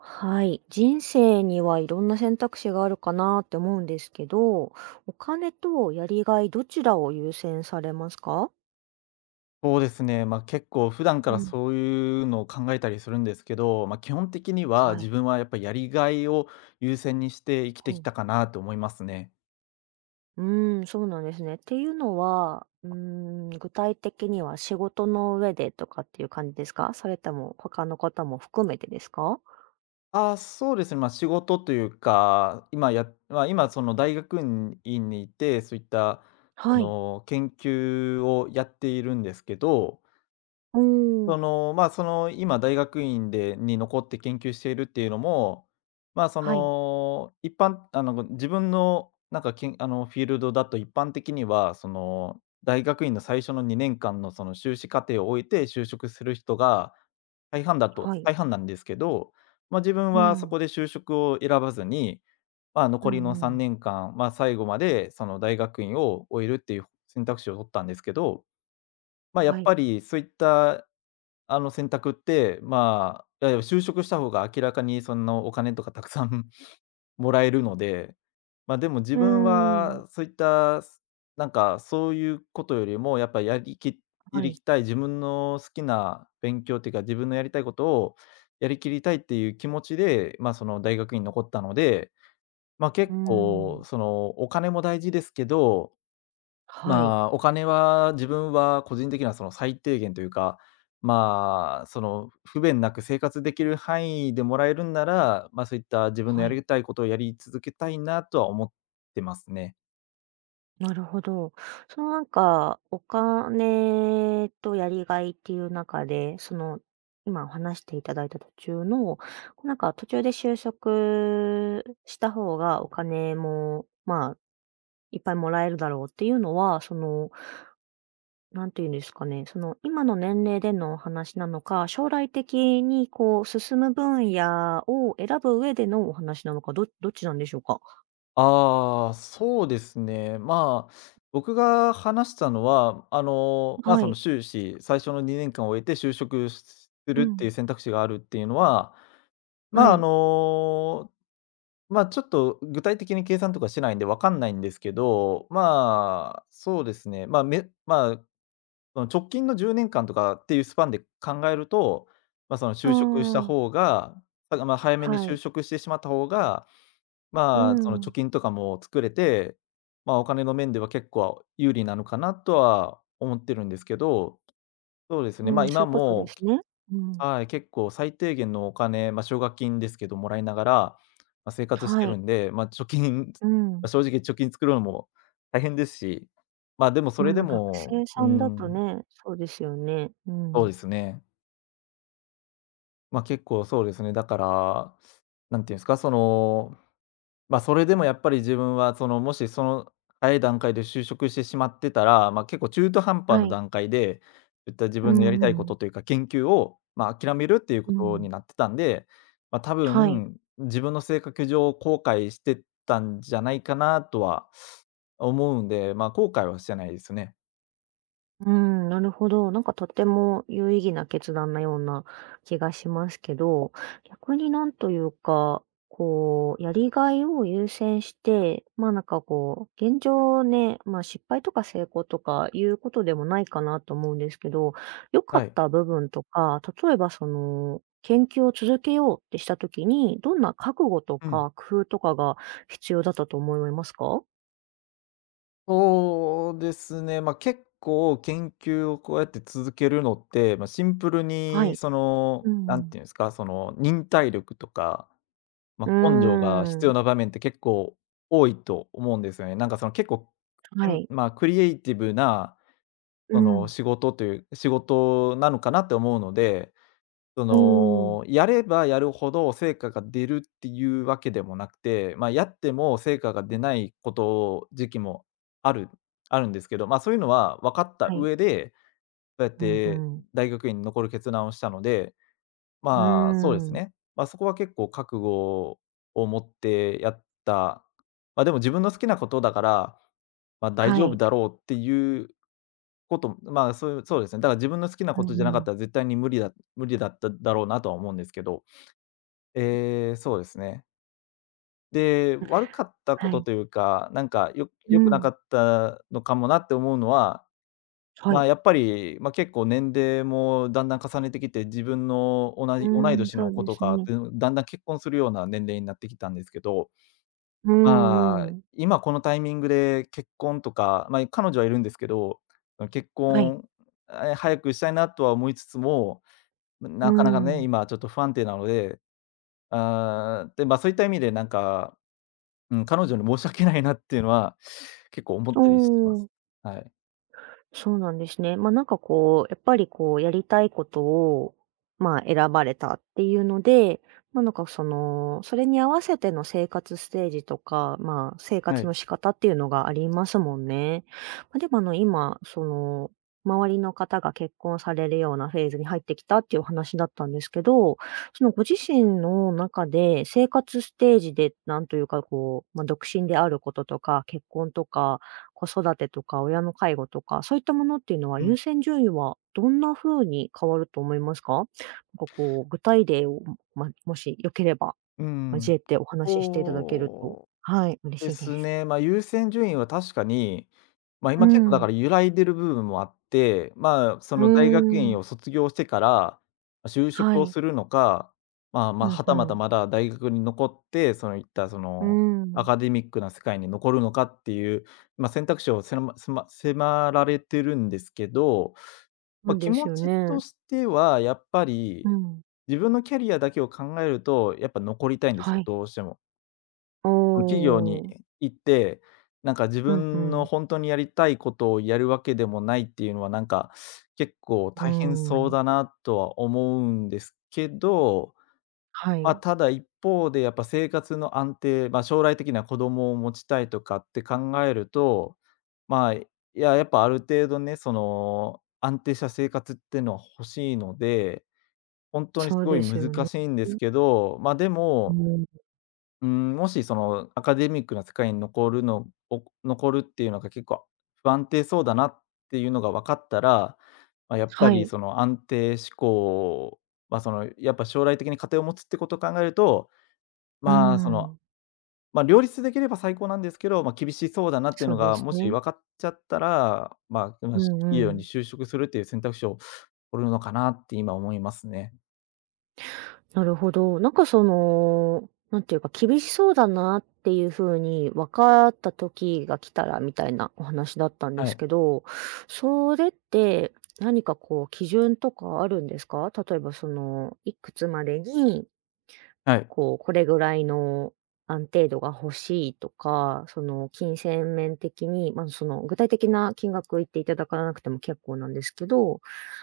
はい。人生にはいろんな選択肢があるかなって思うんですけど、お金とやりがいどちらを優先されますか？そうですね、結構普段かうらん、そういうのを考えたりするんですけど、基本的にはは自い。分はやっぱやりがいを優先にして生きうてきん、たかなと思いますね。うーん、そうなんですね。っていうのは、うーん、具体的には仕事の上でとかっていう感じですか？それとも他の方も含めてですか？仕事というか、今やまあ、今その大学院にいて、そういったそはい。の研究をやっているんですけどうーん、今大学院でに残って研究しているっていうのも、まあ、そはい、の、一般あの、自分のなんか、けんあの、フィールドだと一般的には、大学院の最初の2年間のその修士課程を終えて就職する人が大半だはとい。大半なんですけど、自分うはそん、こで就職を選ばずに、う残りのんう3ん。年間、最後までその大学院を終えるっていう選択肢を取ったんですけど、やはっい。ぱりそういったあの選択って、就職した方が明らかにそのお金とかたくさん もらえるので、でも自うー分ん、はそういった、すなんかそういうことよりも、やっぱりやはい。りたい自分の好きな勉強っていうか、自分のやりたいことをやりきりたいっていう気持ちで、その大学に残ったので、うー結構ん、そのお金も大事ですけど、はい、お金は自分は個人的にはその最低限というか、その不便なく生活できる範囲でもらえるんなら、そういった自分のはやい。りたいことをやり続けたいなとは思ってますね。なるほど。そのなんか、お金とやりがいっていう中で、その、今お話していただいた途中の、なんか途中で就職した方がお金も、まあ、いっぱいもらえるだろうっていうのは、その、なんていうんですかね、その今の年齢でのお話なのか、将来的にこう進む分野を選ぶ上でのお話なのか、どどっちなんでしょうか？そうですね。僕が話したのは、はそのい。修士、最初の2年間を終えて就職すうるっていうん。選択肢があるっていうのは、はまあ、あい。のちょっと具体的に計算とかしてないんでわかんないんですけど、そうですね、ま、めまあ、その直近の10年間とかっていうスパンで考えると、まあ、そのあ就職したあ、方が、だまあ早めには就い。職してしまった方が、うその貯ん、金とかも作れて、お金の面では結構有利なのかなとは思ってるんですけど、そうですうね、ん、そうい今うことでも、すね。うん。はい、結構最低限のお金、奨学金ですけどもらいながら、まあ、生活しはてるい。んで、貯金、う ん。正直貯金作るのも大変ですし、でもそまあれでまあ、学も、生うさんだとん、ね、そうですよね。うそうん。ですね。結構そうですね。だから、なんていうんですか、まあ、それでもやっぱり自分はその、もしその早い段階で就職してしまってたら、結構中途半端はない。段階で、そういった自う分のやりんたいうこん。とというか、研究を、諦めるっていうこうとん。になってたんで、多はい。分、自分の性格上、後悔してたんじゃないかなとは思うんで、後悔はしてないですね。うん、なるほど。なんかとても有意義な決断なような気がしますけど、逆になんというか、こう、やりがいを優先して、まあなんかこう、現状ね、まあ失敗とか成功とかいうことでもないかなと思うんですけど、良かはっい。た部分とか、例えばその、研究を続けようってしたときに、どんな覚悟とうん。か工夫とかが必要だったと思いますか？そうですね、結構研究をこうやって続けるのって、シンプルはにい。そうの、んう何ん。ていうんですか、その忍耐力とか、うー根性が必ん。要な場面って結構多いと思うんですよね。なんかその結構、えはんい。まあ、クリエイティブなうそのん。仕事という仕事なのかなって思うので、そうーん、の、やればやるほど成果が出るっていうわけでもなくて、やっても成果が出ない時期もある、あるんですけど、そういうのは分かったはい。上で、そうやっうんてうん。大学院に残る決断をしたので、うーそうですん、ね。そこは結構覚悟を持ってやった、でも自分の好きなことだから、大は丈夫い。だろうっていうこと、まあ、そういうそうですね。だから自分の好きなうことじゃんなうかっん。たら絶対に無理っただろうなとは思うんですけど、ええ、そうですね。で、悪かったはことい。というか、なんかう良くなん。かったのかもなって思うのは、はまい。あ、やっぱり、まあ、結構年齢もだんだん重ねてきて、自分の同うじ同いーん、年そのう子でとすか、ね。だんだん結婚するような年齢になってきたんですけど、うんうん。今このタイミングで結婚とか、彼女はいるんですけど、結はい。婚、早くしたいなとは思いつつも、うーなかなかね、ん。今ちょっと不安定なので、そういった意味でなんか、うん、彼女に申し訳ないなっていうのは結構思っおたりしまお。す。はい。そうなんですね。まあ、なんかこう、やっぱりこう、やりたいことを、まあ、選ばれたっていうので、まあ、なんかその、それに合わせての生活ステージとか、まあ、生は活い。の仕方っていうのがありますもんね。まあ、でもあの、今、その、周りの方が結婚されるようなフェーズに入ってきたっていうお話だったんですけど、そのご自身の中で生活ステージで、なんというかこう、まあ、独身であることとか、結婚とか、子育てとか親の介護とか、そういったものっていうのはう優ん。先順位はどんな風に変わると思いますか？なんかこう具体例を、ま、もし良ければうんうん。交えておお話ししていただけると、お。はい、嬉でしいですす。ね。優先順位は確かに、う今結構だかん。ら揺らいでる部分もあって、そうの大学院ーん。を卒業してから、就職はをい。するのか、うんはうたまたん。まだ大学に残って、そのいったそうのーアん。カデミックな世界に残るのかっていう、選択肢をせませま迫られてるんですけど、そう気です持よちね。としてはやっぱうり、ん。自分のキャリアだけを考えると、やっぱ残りたいんですはよ、い。どうしても。おその企業にお。行って、なんか自うんう分のん。本当にやりたいことをやるわけでもないっていうのは、なんか結構う大変ーそうん。だなとは思うんですけど、はい。ただ一方でやっぱ生活の安定、将来的には子供を持ちたいとかって考えると、まあ、いや、やっぱある程度ね、その、安定した生活っていうのは欲しいので、本当にすそうごでいすよ難ね。しいんですけど、でうも、ん。うーん、もしそのアカデミックな世界に残るっていうのが結構不安定そうだなっていうのが分かったら、やっぱはりい。その安定志向はそのやっぱ将来的に家庭を持つってことを考えると、うーまあ、その、ん。両立できれば最高なんですけど、厳しそうだなっていうそうのでがすもしね。分かっちゃったら、まあ、ま、うあ企んう業にん。就職するっていう選択肢を取るのかなって今思いますね。なるほど。なんかその、なんていうか、厳しそうだなっていうふうに分かった時が来たらみたいなお話だったんではすい、けど、それって何かこう基準とかあるんですか？例えばその、いくつまでに、はい。こう、これぐらいの安定度が欲しいとか、その、金銭面的に、まあその、具体的な金額言っていただかなくても結構なんですけど、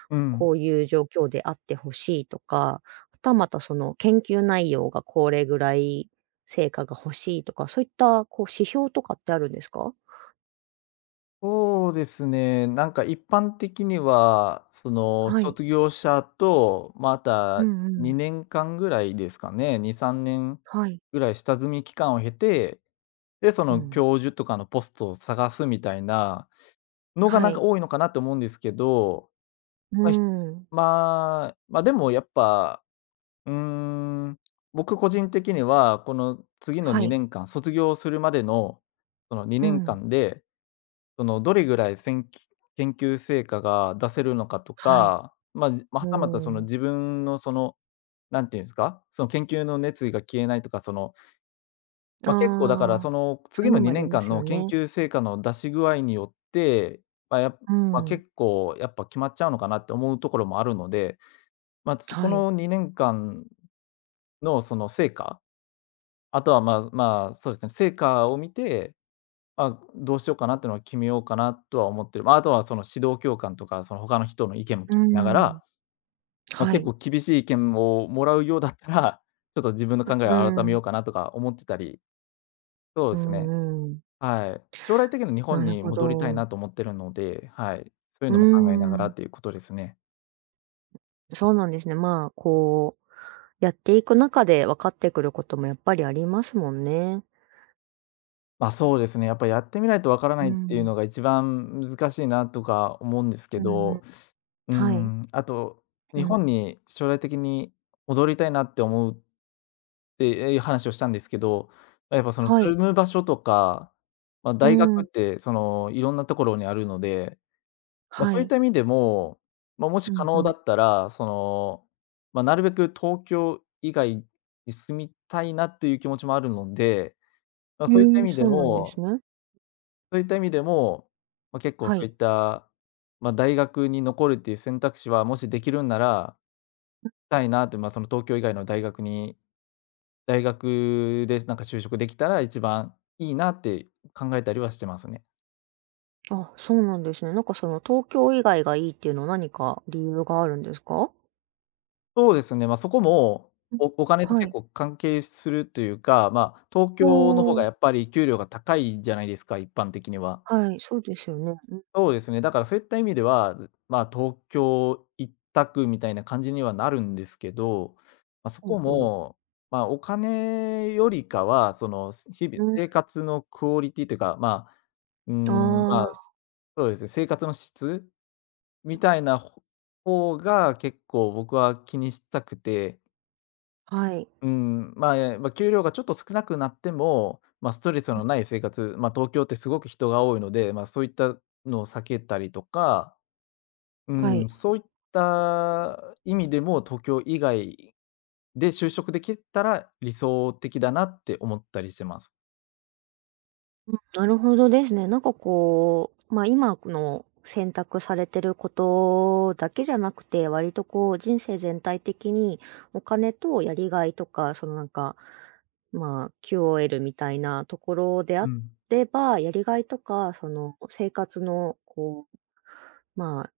うん。こういう状況であってほしいとか、はたまたその研究内容がこれぐらい成果が欲しいとか、そういったこう指標とかってあるんですか？そうですね。なんか一般的には、そのはい。卒業者と、まうたんうん。2年間ぐらいですかね、2、3年はい。ぐらい下積み期間を経て、で、そうのん。教授とかのポストを探すみたいなのがはなんかい。多いのかなと思うんですけど、うまあ、ひーん。まあ、まあ、でもやっぱ、うーん、僕個人的には、この次のはい。2年間、卒業するまでの、そのう2年ん。間でその、どれぐらいせんき研究成果が出せるのかとはい。か、まあ、うはたまたそーのん。自分のその、何て言うんですか、その研究の熱意が消えないとか、その、あ結構だからそあ、のそうい次うののもあ2りま年間すよの研ね。究成果の出し具合によって、ま、やうん。結構やっぱ決まっちゃうのかなって思うところもあるので、こはい。の2年間のその成果、あとは、そうですね、成果を見て、どうしようかなっていうのは決めようかなとは思ってる。あとはその指導教官とか、その他の人の意見も聞うーきながら、ん。は結い。構厳しい意見をもらうようだったら、ちょっと自分のう考えを改めよん。うかなとか思ってたり、そううですね、んうん。はい。将来的に日な本るにほ戻りたいど。なと思ってるので、はい、そういううーのも考えながらん。っていうことですね。そうなんですね。まあ、こうやっていく中で分かってくることもやっぱりありますもんね。そうですね、やっぱやってみないとわからないうっていうん。のが一番難しいなとか思うんですけうんうん。ど、うはい。ん、あと、う日ん。本に将来的に戻りたいなって思うていう話をしたんですけど、やっぱそのは住い。む場所とか、まあ、う大学ん。ってそのいろんなところにあるので、まあ、はそういっい。た意味でも、まあ、もしう可んう能だん。ったら、その、まあ、なるべく東京以外に住みたいなっていう気持ちもあるので、まあ、へそういった意え、味でそうなんですもね。そういった意味でも、まあ、結構はそうい。いった、まあ、大学に残るっていう選択肢はもしできるんなら、したいなって、まあ、その東京以外の大学に大学でなんか就職できたら一番いいなって考えたりはしてますね。あ、そうなんですね。なんかその東京以外がいいっていうのは何か理由があるんですか？そうですね、そこも、うん。お金とは結い。構関係するというか、ま、東お京の方がやお。っぱり給料が高いじゃないですか、一般的には。はい、そうですよね。うん。そうですね、だからそういった意味では、まあ、東京一択みたいな感じにはなるんですけど、まあ、そほうこほう。も、まあ、お金よりかは、その、日々うん。生活のクオリティというか、うーん、まあ、あそうですね、生活の質みたいな方が結構僕は気にしたくて、あ、はい。うん、まあ、え、まあ、給料がちょっと少なくなっても、まあ、ストレスのない生活、まあ、東京ってすごく人が多いので、まあ、そういったのを避けたりとか、うはい。ん、そういった意味でも、東京以外で就職できたら理想的だなって思ったりしてます。うん、なるほどですね。なんかこう、まあ、今の選択されてることだけじゃなくて、割とこう人生全体的にお金とやりがいとか、そのなんか、まあ、QOL みたいなところでうあん、れば、やりがいとか、その生活のこう、まあ、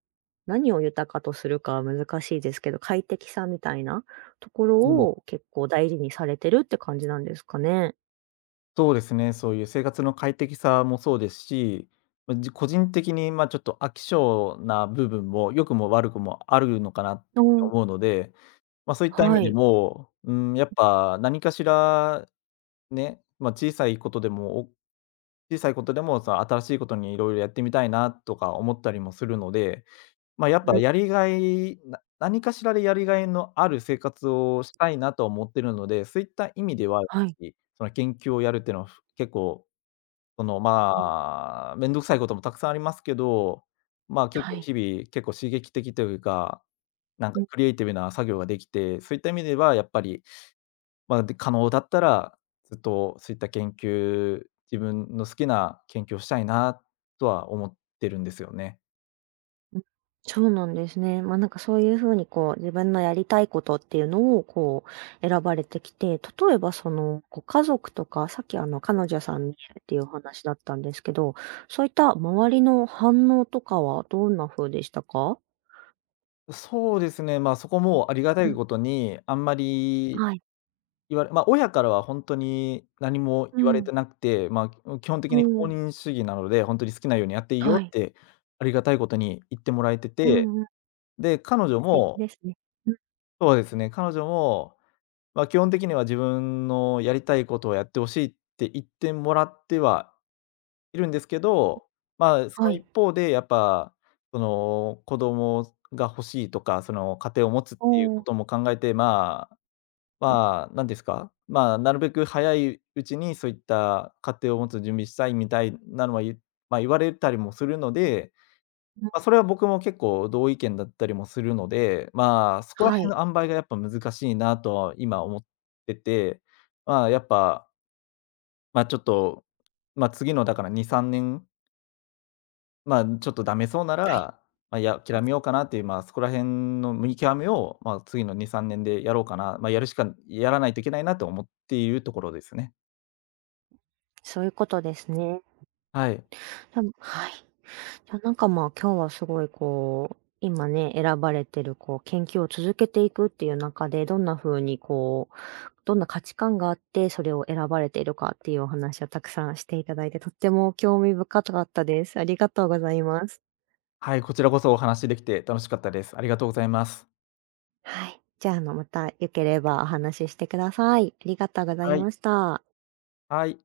何を豊かとするかは難しいですけど、快適さみたいなところうん。を結構大事にされてるって感じなんですかね。そうですね、そういう生活の快適さもそうですし、ま、個人的に、ま、ちょっと飽き性な部分も良くも悪くもあるのかなってう思うので、ま、そういった意は味でい。も、うーん、やっぱ何かしらね、ま、小さいことでも、その新しいことに色々やってみたいなとか思ったりもするので、まあ、やっぱうん、やりがいな何かしらでやりがいのある生活をしたいなと思ってるので、そういった意味では、やっはぱい。りその研究をやるっていうのは、結構その、まうん、あ、面倒くさいこともたくさんありますけど、まあ、結は構い。日々、結構刺激的というか、なんうかんクリエイティブな作業ができて、そういった意味ではやっぱり、まあ、で、可能だったら、ずっとそういった研究自分の好きな研究をしたいなとは思ってるんですよね。うん。そうなんですね。ま、なんかそういう風にこう、自分のやりたいことっていうのをこう、選ばれてきて、例えばその、ご家族とか、さっきあの彼女さんにっていうお話だったんですけど、そういった周りの反応とかはどんな風でしたか？そうですね、まあ、そこもありがたういん、ことに、あんまりはい。言われまあ、親からは本当に何もう言われん。てなくて、まあ、基本的うに放ん、任主義なので、本当に好きなようにやっていいよはっい。て、ありがたいことに言ってもらえてうて、んうん。で、彼女素敵もですね。うん、そうですね、彼女も、まあ、基本的には自分のやりたいことをやってほしいって言ってもらってはいるんですけど、まあ、そはのい。一方でやっぱ、その、子供が欲しいとか、その、家庭を持つっおていうこーとも考えて、まあ、うんまあ、なんですか、まあ、なるべく早いうちにそういった家庭を持つ準備したいみたいなのはまあ、言われたりもするので、うん。まあ、それは僕も結構同意見だったりもするので、まあ、そこらはい。辺の塩梅がやっぱ難しいなとは今思ってて、まあ、やっぱ、まあ、ちょっと、まあ、次のだから2、3年まあ、ちょっとダメそうなはい。ら、まあ、いや、諦めようかなっていう、まあ、そこら辺の見極めを、まあ、次の2、3年でやろうかな、まあ、やるしかやらないといけないなと思っているところですね。そういうことですね。はい。多分はい。いや、なんか、まあ、今日はすごいこう、今ね、選ばれてるこう、研究を続けていくっていう中で、どんな風にこう、どんな価値観があって、それを選ばれているかっていうお話をたくさんしていただいて、とっても興味深かったです。ありがとうございます。はい、こちらこそお話しできて楽しかったです。ありがとうございます。はい。じゃあ、あの、また良ければお話ししてください。ありがとうございはい、ました。はい。